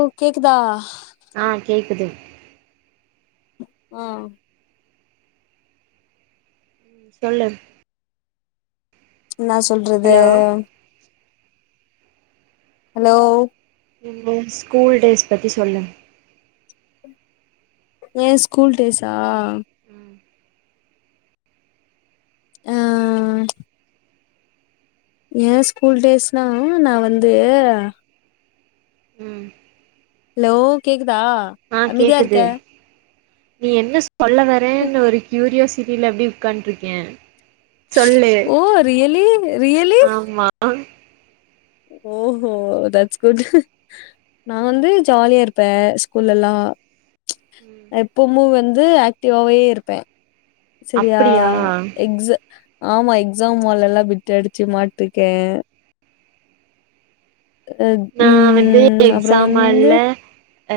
ஓ கேக்குதா ஆ கேக்குது ஆ சொல்லு என்னா சொல்றது ஹலோ ஹலோ ம் ம் ஸ்கூல் டேஸ் பத்தி சொல்லுங்க ஏ ஸ்கூல் டேஸ்சா ம் ஏ ஆ ஆ ஏ ஸ்கூல் டேஸ்னாலு நா வந்து ம் ஹலோ கேக்குதா ஆ அமைதியா இருக்க கேக்குது நீ என்ன சொல்ல வரேன்ற ஒரு க்யூரியாசிட்டில அப்டி உட்கான்ருக்கே சொல்லு ஓ ரியலி ரியலி ஆமா ஓஹோ தட்ஸ் குட் நா வந்து ஜாலியா இருப்பே ஸ்கூல்லெல்லா ம் எப்பமு வந்து ஆக்டிவாவே இருப்பே செரியா அப்டியா எக்ஸு ஆமா எக்ஸாம் ஹால்லல்லா பிட்டு அடிச்சு மாட்ருக்கே நா வந்து ம் அப்றோ எக்ஸாம் வந்து ஹால்ல அ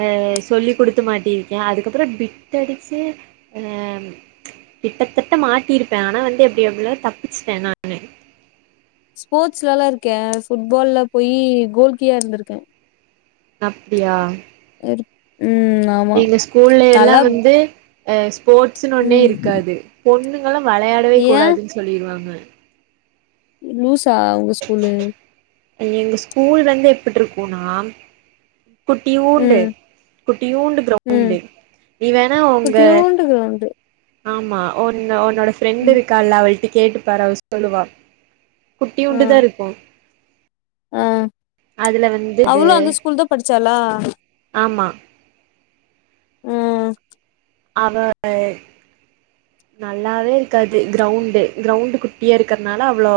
சொல்லி குடுத்து மாட்டியிருக்கே அதுக்கப்றோ பிட்டு அடுச்சு ஆ கிட்டத்தட்ட மாட்டியிருப்பே ஆனா வந்து எப்டி எப்டியோ தப்பிச்சுட்டே நான் ஸ்போர்ட்ஸ்லெல்லா இருக்கே ஃபுட் ஃபால்ல போய் கோல்கீயா இருந்துருக்கே அப்டியா இரு ம் ஆமா எங்க ஸ்கூல் எல்லா நல்லா வந்து அ ஸ்போர்ட்ஸ்னு ஒன்னே ம் இருக்காது பொண்ணுங்கல்லா வெளையாடவே ஏ கூடாதுன்னு சொல்லிருவாங்க லூஸா உங்க ஸ்கூலு இங்க எங்க ஸ்கூல் வந்து எப்புட்ருக்குன்னா குட்டியூண்டு ம் குட்டியூண்டு க்ரௌண்டு நீ வேணா உங்க ன்டு க்ரௌண்டு ஆமா ஒன்னு ஒன்னோட ஃப்ரெண்ட்டு ம் இருக்கால்ல அவள்ட்ட கேட்டுப்பாரு அவ சொல்லுவா ஆ குட்டியூண்டு தா இருக்கு ஆ அதுல வந்து அவளு அந்த ஸ்கூல்தா படிச்சாளா ஆமா ம் அவ எ நல்லாவே இருக்காது க்ரௌண்டு க்ரௌண்டு் குட்டியா இருக்குறதுனால அவ்ளோ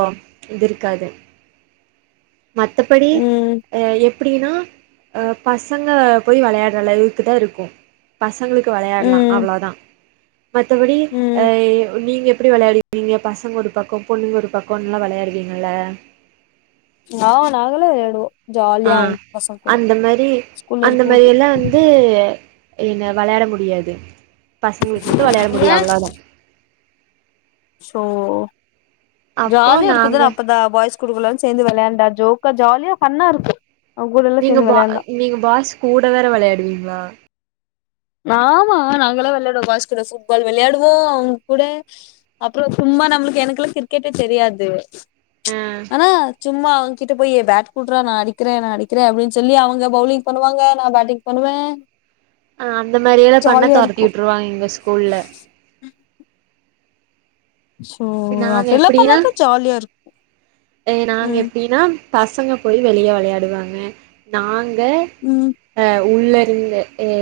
இது இருக்காது மத்தபடி ம் அ எப்டினா அ பசங்க போய் வெளையாட்ற அளவுக்குதா இருக்கு பசங்களுக்கு வெளையாட்லா ம் அவ்ளோதா மத்தபடி அ ம் நீங்க எப்டி வெளையாடி றீங்க பசங்க ஒரு பக்கோ பொண்ணுங்க ஒரு பக்கோன்லா வெளையாடுவீங்கல்ல னோ நாங்களு வெளையாடுவோ ஆ ஜாலியா அவங்க பசங்க கூட அந்த மாரி ஸ்கூல்ல அந்த மாரி இருக்கும்போது எல்லா வந்து இங்க வெளையாட முடியாது பசங்களுக்கு மட்டு வெளையாட ஏ முடியு அவ்ளோதா சோ அப்போ ஜாலியா நாங்க இருக்குதுன்ன அப்பதா பாய்ஸ் குடுக்கலா சேர்ந்து வெளையாண்டா ஜோக்கா ஜாலியா ஃபன்னா இருக்கு அவங்க கூடல்லா நீங்க சேந்து பா வெளையாண்டா நீங்க பாய்ஸ் கூட வேற வெளையாடுவீங்ளா ஆமா நாங்கல்லா வெளையாடுவோ பாய்ஸ் கூட புட் ஃபால் வெளையாடுவோ அவுங்க கூட அப்பறோ சும்மா நம்மளுக்கு எனக்குல்லா கிரிக்கெட்டே தெரியாது ஆ ஆனா சும்மா அவுங்க கிட்ட போயி ஏ பேட் குட்றா நா அடிக்குறே நா அடிக்குறே அப்டின்னு சொல்லி அவுங்க பௌலிங் பண்ணுவாங்க நா பேட்டிங் பண்ணுவே அ அந்த மாரியெல்லாம் பண்ணா ஜாலியா தோரத்தி இருக்கு விட்டுருவாங்க எங்க ஸ்கூல்ல சோ நாங்க அப்டில்லா எப்டின்னா பண்ணாதா ஜாலியா இருக்கு எ நாங்க ம் எப்டின்னா பசங்க போய் வெளியே விளையாடுவாங்க நாங்க உம் அ உள்ள இருந்து ஏ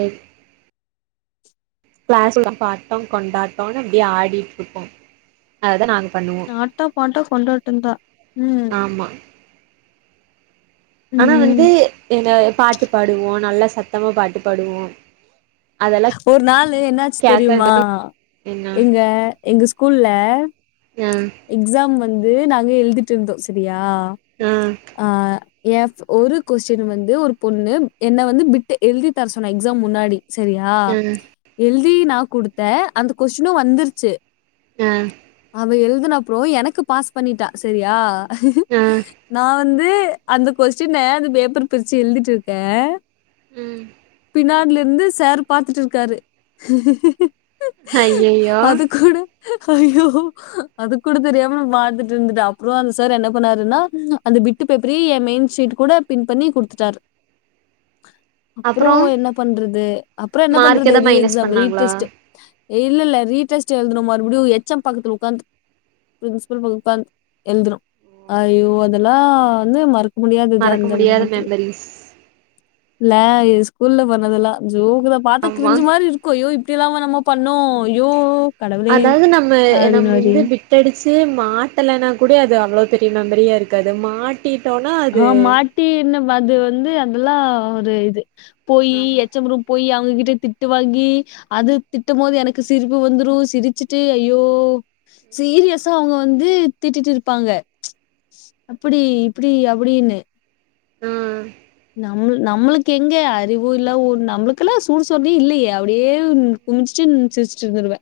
கிளாஸ்ல்ல பாட்டோம் கொண்டாட்டோம்னு அப்டியே ஆடிட்டு இருப்போம் அததான் நாங்க பண்ணுவோம் ஆட்டோ பாட்டோ கொண்டாட்டந்தா ம் ஆமா ஆனா ம் வந்து என்ன பாட்டு பாடுவோ நல்ல சத்தமா பாட்டு பாடுவோ அதெல்லா ஒரு நாளு என்னாச்சு கேக்கறது தெரியுமா என்ன எங்க எங்க ஸ்கூல்ல அ எக்ஸாம் வந்து நாங்க எழுதிட் இருந்தோ சரியா ஆ ஆ ஏ ஒரு கொஸ்டின் வந்து ஒரு பொண்ணு என்ன வந்து பிட்டு எழுதி தர சொன்ன எக்ஸாம் முன்னாடி சரியா அ எழுதி நா குடுத்தே அந்த கொஸ்டினு வந்துருச்சு ஆ அவ எழுதுன அப்றோ எனக்கு பாஸ் பண்ணிட்டா சரியா ஆ நா வந்து அந்த கொஸ்டின அந்த பேப்பர் பிரிச்சி எழுதிட் இருக்கே உம் பின்னாட்ல இருந்து சார் பாத்துட் இருக்காரு ஐயையோ அது கூட ஐயோ அது கூட தெரியாம மாந்துட்டு இருந்துட்டே அப்றோ அந்த சார் என்ன பண்ணாருன்னா அந்த பிட் பிட்டு பேப்பரயு என் மெயின் ஷீட் கூட பின் பண்ணி குடுத்துட்டார் அப்றோ என்ன பண்றது அப்றோ என்ன மார்க் பண்றது எதா ரீ மைனஸ் எக்ஸாம் ரீ பண்ணாங்களா டெஸ்ட் இல்லல்ல ரீடெஸ்ட் எழுதுனோ மறுபடியு எச் எம் பக்கத்துல உக்காந்து பிரின்சபல் பக் உக்காந் எழுதுனோ ஐயோ அதெல்லா வந்து மறக் முடியாதுதா மறக்க அந்த முடியாத மொமண்ட் மெமரிஸ் இல்ல இது ஸ்கூல்ல பண்ணதெல்லா ஜோக்குதா பாத்தா ஆமா கிரிஞ்சு மாரி இருக் ஐயோ இப்டில்லாமா நாம பண்ணோ ஐயோ கடவுளே ஆனாலும் நம்ம நம்ம அப்டின்னு மாரி வந்து பிட் டடிச்சு மாட்டலன்னா கூட அது அவ்ளோ பெரிய மெமரியா இருக்காது மாட் ட்டிட்டோனா ஆ மாட்டி என்ன அது வந்து அதெல்லா ஒரு இது போய் ஆமா எச் எம் ரூம் போய் அவங்ககிட்ட திட்டு வாங்கி அது திட்டும் போது எனக்கு சிரிப்பு வந்துரு சிரிச்சுட்டு ஐயோ சீரியஸா அவங்க வந்து திட்டிட்டு இருப்பாங்க அப்டி இப்டி அப்டின்னு ம் நம்ளு நம்ளுக்கு எங்க அறிவு இல்ல ஒ நம்ளுக்கு கெல்லாம் சூடு சொர்ணயே இல்லயே அப்டியே கும்ச்சுட்டு சிரிச்ஸ்ட்டு வந்துருவே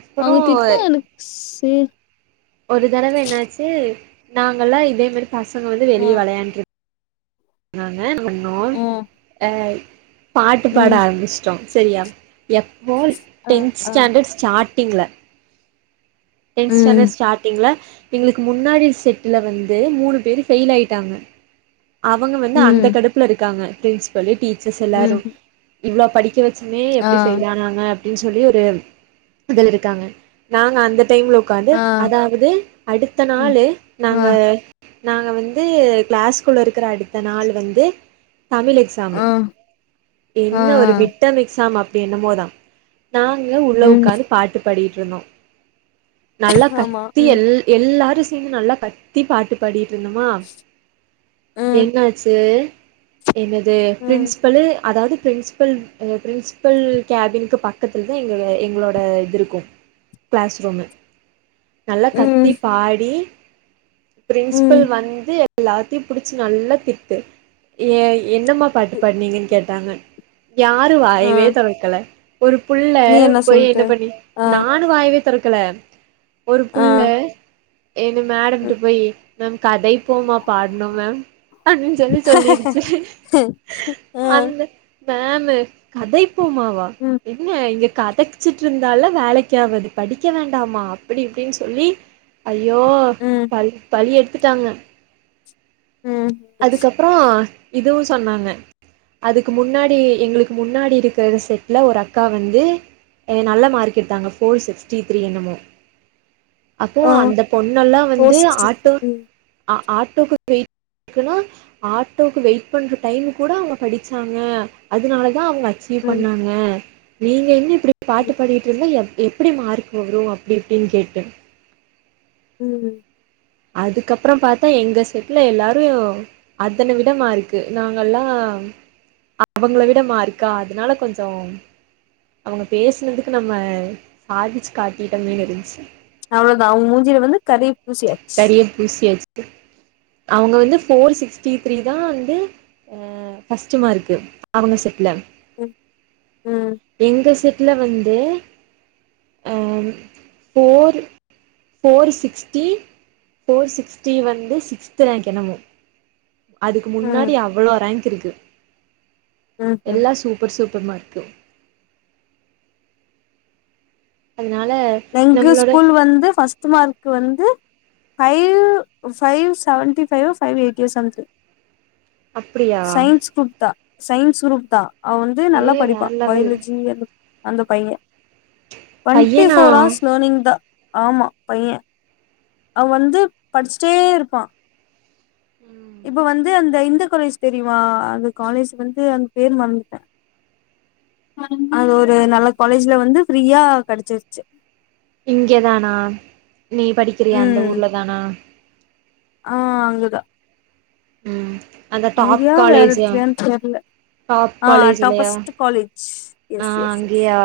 அப்புறோ அவங்க திட்னா எனக்கு சே ஒரு தடவ என்னாச்சு நாங்கல்லா இதே மாரி பசங்க வந்து ஆ, வெளிய வெளயாண்டுருக் நாங்க என்ன பண்ணோம் ஆ, அ பாட்டு பாட ம், ஆரம்பிஸ்டோ சரியா எப்போ ஆ, டென்த் ஆ, ஸ்டாண்டர் ஸ்டாட்டிங்ல டென்த் ஸ்டாண்டர் ம், ஸ்டாட்டிங்ல எங்களுக்கு முன்னாடி செட்டுல வந்து மூணு பேர் ஃபெயில் ஆயிட்டாங்க அவங்க வந்து அந்த ம், கடுப்புல இருக்காங்க பிரின்சிபல் டீச்சர்ஸ் எல்லாரு ம், இவ்ள படிக்க வைக் நீ ஆ, எப்டி ஃபெயில் ஆனாங்க அப்டின் சொல்லி ஒரு இது இருக்காங்க நாங்க அந்த டைம்ல உக்காந்து ஆ, அதாவது அடுத்த ம், நாளே நாங்க ஆ, நாங்க வந்து கிளாஸ்குள்ள இருக்கற அடுத்த நாள் வந்து தமிழ் எக்ஸ் ஸாமு ஆ. ஆ என்ன ஆ ஒரு மிட்டம் எக்ஸாம் அப்டி என்னமோதா நாங்க உள்ள ம் உக்காந்து பாட்டு பாடிட்டு இருந்தோ நல்லா ஆமா கத்தி ம் எல் எல்லாரு சேந்து நல்லா கத்தி பாட்டு பாடிட்டு இருந்தமா ம் என்னாச்சு என்னது ம் பிரின்ஸ்பலு அதாவது பிரின்ஸ்பல் எங்க பிரின்ஸ்பல் கேபினுக்கு பக்கத்துலதா எங்க எங்களோட இது இருக்கு க்ளாஸ் ரூமு நல்லா கத்தி ம் பாடி ம் பிரின்ஸ்பல் வந்து எல்லாத்தையும் புடிச்சு நல்லா திட்டு ஏ என்னம்மா பாட்டு பாடுனீங்கன்னு கேட்டாங்க யாரு ஆ வாய்வே தொரக்கல ஒரு புள்ள நீ போய் சொல்ட்ட என்ன பண்ணி ஆ நா வாயவே தொறக்கல ஒரு ஆ புள்ள எங்க மேடம்ட்ட போய் மேம் கதை போமா பாடனோம் மேம் அப்டின்னு சொல்லி சொல்லிறிச்சு ஆ மேமு கதைப்போமாவா ம் என்ன இங்க கத ச்சுட்டு இருந்தாலா வேலைக்கு ஆவாது படிக்க வேண்டாமா அப்டி இப்டின்னு சொல்லி ஐயோ ம் ப பலி எடுத்துட்டாங்க ம் அதுக்கப் ப்பரோ இதுவு சொன்னாங்க அதுக்கு முன்னாடி எங்களுக்கு முன்னாடி இருக்கிற செட்ல ஒரு அக்கா வந்து நல்ல மார்க் எடுத்தாங்க ஃபோர் சிக்ஸ்டி த்ரீ என்னமோ அப்போ ஆ அந்த பொண்ணல்லாம் ஃபோர் வந்து சிக்ஸ்டி ஆட்டோ த்ரீ ஆ ஆட்டோக்கு வெயிட் ஏனா ஆட்டோக்கு வெயிட் பண்ற டைமு கூட அவங்க படிச்சாங்க அதனாலதா அவங்க அச் சீவ் ம் பண்ணாங்க நீங்க இன்னி இப்டி ம் பாட்டு பாடிட்டு இருந்தா எப் எப்டி மார்க் வரும் அப்டி இப்டின்னு கேட்டு ம் அதுக்கப்பறம் பார்த்தா எங்க செட்ல எல்லாரையும் அதன விட மார்க்கு நாங்கல்லாம் அவங்கள விட மார்க்கா அதனால கொஞ்சோ அவங்க பேசினதுக்கு நம்ம சாதிச்சு காட்டிட்டோமென்னு இருன்ச்சு அவ்ளோதா அவங்க மூஞ்சியில வந்து கறி பூசியா கரிய பூசியாச்சு அவங்க வந்து போர் சிக்ஸ்டி த்ரீ தான் வந்து ம் ஃபர்ஸ்ட் மார்க்கு அவங்க செட்ல ம் ம் எங்க செட்ல வந்து ஆம் four four sixty four sixty வந்து சிக்ஸ்து ராங்கு எனமோ அதுக்கு முன்னாடி ம் அவ்ளோ ரேங்க் இருக்கு ம் ம் எல்லாம் சூப்பர் சூப்பர் மார்க்கு அன்னால எங்க ஸ்கூல் வந்து ஃபர்ஸ்ட் மார்க்கு வந்து ஃபைவ் ஃபைவ் செவன்ட்டி ஃபைவ்வோ ஃபைவ் எயிட்டியோ சம்திங் அப்டியா சைன்ஸ் குரூப்தா சைன்ஸ் குரூப்தா அவ வந்து நல்லா ஏ படிப்பா வேற லெவல் பயலஜி அந்த பைய டுவன்டீஸ் பையனா க்ளர்னிங் தா ஆமா பையன் அவன் வந்து படிச்சிட்டே இருப்பான் ம் இப்ப வந்து அந்த இந்த காலேஜ் தெரியுமா அந்த காலேஜ் வந்து அந்த பேர் மறந்துட்டன் அது ஒரு நல்ல காலேஜ்ல வந்து ஃப்ரீயா கிடச்சிருச்சு இங்கே தானா நீ படிக்கிறிய அந்த ம் ஊர்ல தானா ஆ அங்கதா ம் அந்த டாப் அங்கயா வேற காலேஜா இடத்துலயான்னு தெர்ல பாப் ஆ காலேஜ்யில்லயா டாப்பஸ்ட் காலேஜ் ஆ எஸ் எஸ் எஸ் அங்கயா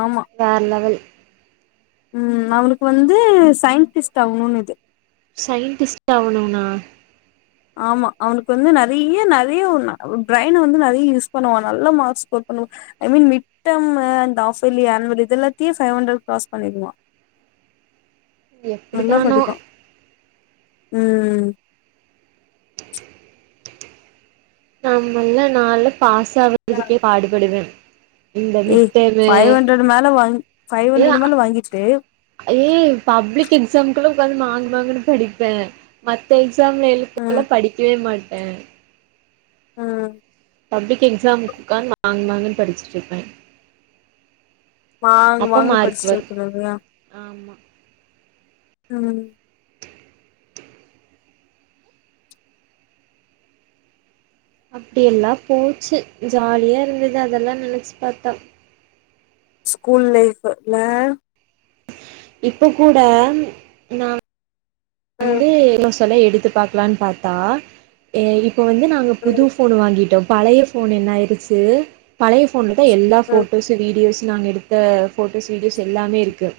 ஆமா வேற லவல் ம் அவனுக்கு வந்து சயின்டிஸ்ட் ஆவனும் இது சயின்டிஸ்ட் ஆவணும்ண்ணா ஆமா அவனுக்கு வந்து நெறய்ய நெறய ஒரு நா பிரைன்ன வந்து நெறய யூஸ் பண்ணுவான் நல்ல மார்க்ஸ் ஸ்கோர் பண்ணு ஐ மின் மிட்ட மு ஆஃபலி ஆன்வல் இதெல்லத்தயும் பைவ் ஹண்ட்ரட் கிராஸ் பண்ணிடுவான் நல்லா எப்டிதானோ படிப்பான் உம் நம்மல்ல நால்ல பாஸ் ஆவுறதுக்கே பாடுபடுவன் ஏய் ஃபைவ் ஹண்ட்ர் மேல வா ஃபைவ் ஹண்டரட் மேல வாங்கிட்டே ஏய் பப்ளிக் எக்ஸாம்குள்ளா உக்காந்து மாங்கு மாங்குனு படிப்பே மத்த எக்ஸாம்ல ம் எழுத்தலாம் படிக்கவே மாட்ட ம் பப்ளிக் எக்ஸாம் உக்கான் மாங்க் மாங்குன் படிச்சிட்ருப்ப மாங்கு அப்ப மாங்குனு மார்க் படிச்சிட்டு வரு இருக்கனு இல்லயா ஆமா உம் அப்பி எல்லா போச்சு ஜாலியா இருந்தது அதெல்லா நெனைச்சி பாத்தா ஸ்கூல் லைஃப் இல்ல இப்போ கூட நா ம் வந்து [unintelligible] எடுத்து பாக்கலான் பாத்தா ஏ இப்ப வந்து நாங்க புது ஃபோன் வாங்கிட்டோ பழைய ஃபோன் என்ன ஆயிடுச்சு பழைய ஃபோன்ல தா எல்லா ம் ஃபோட்டோசு வீடியோஸ் நாங்க எடுத்த ஃபோட்டோஸ் வீடியோஸ் எல்லாமே இருக்கு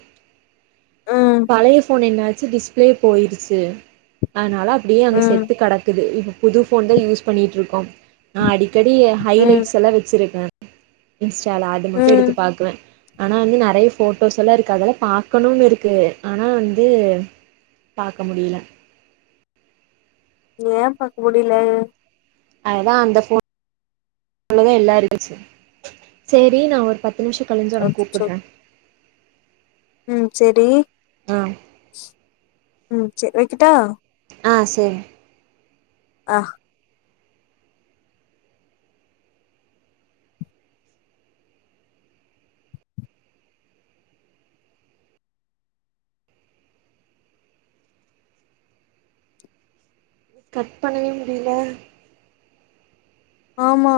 ம் பழைய ஃபோன் என்னாச்சி டிஸ்பிளே போயிருச்சு அனால டியே ம் அங்க ம் செத்து கடக்குது இப்ப புது ஃபோன் தா யூஸ் பண்ணிட்டு இருக்கோ நா அடிக்கடி ம் ஹைலைட்ஸ் எல்லா வச்சிருக்க இன்ஸ்டால அது மட்டு ம் எடுத்து பாக்குவ ஆனா வந்து நெறைய ஃபோட்டோஸ் எல்லா இருக்கு அதெல்லா பாக்கணும் இருக்கு ஆனா வந்து பாக்க முடியில ஏ பாக்க முடில அதா அந்த போ னுதா எல்லா இருன்ச்சு சேரி நா ஒ பத்து நிம்ஷ கழிஞ்சா நா அச்சச்சோ கூப்புட்றே ம் செரி ஆ ம் சேர் வெக்கிட்டா ஆ சேரி ஆ கட் பண்ணவே முடியில ஆமா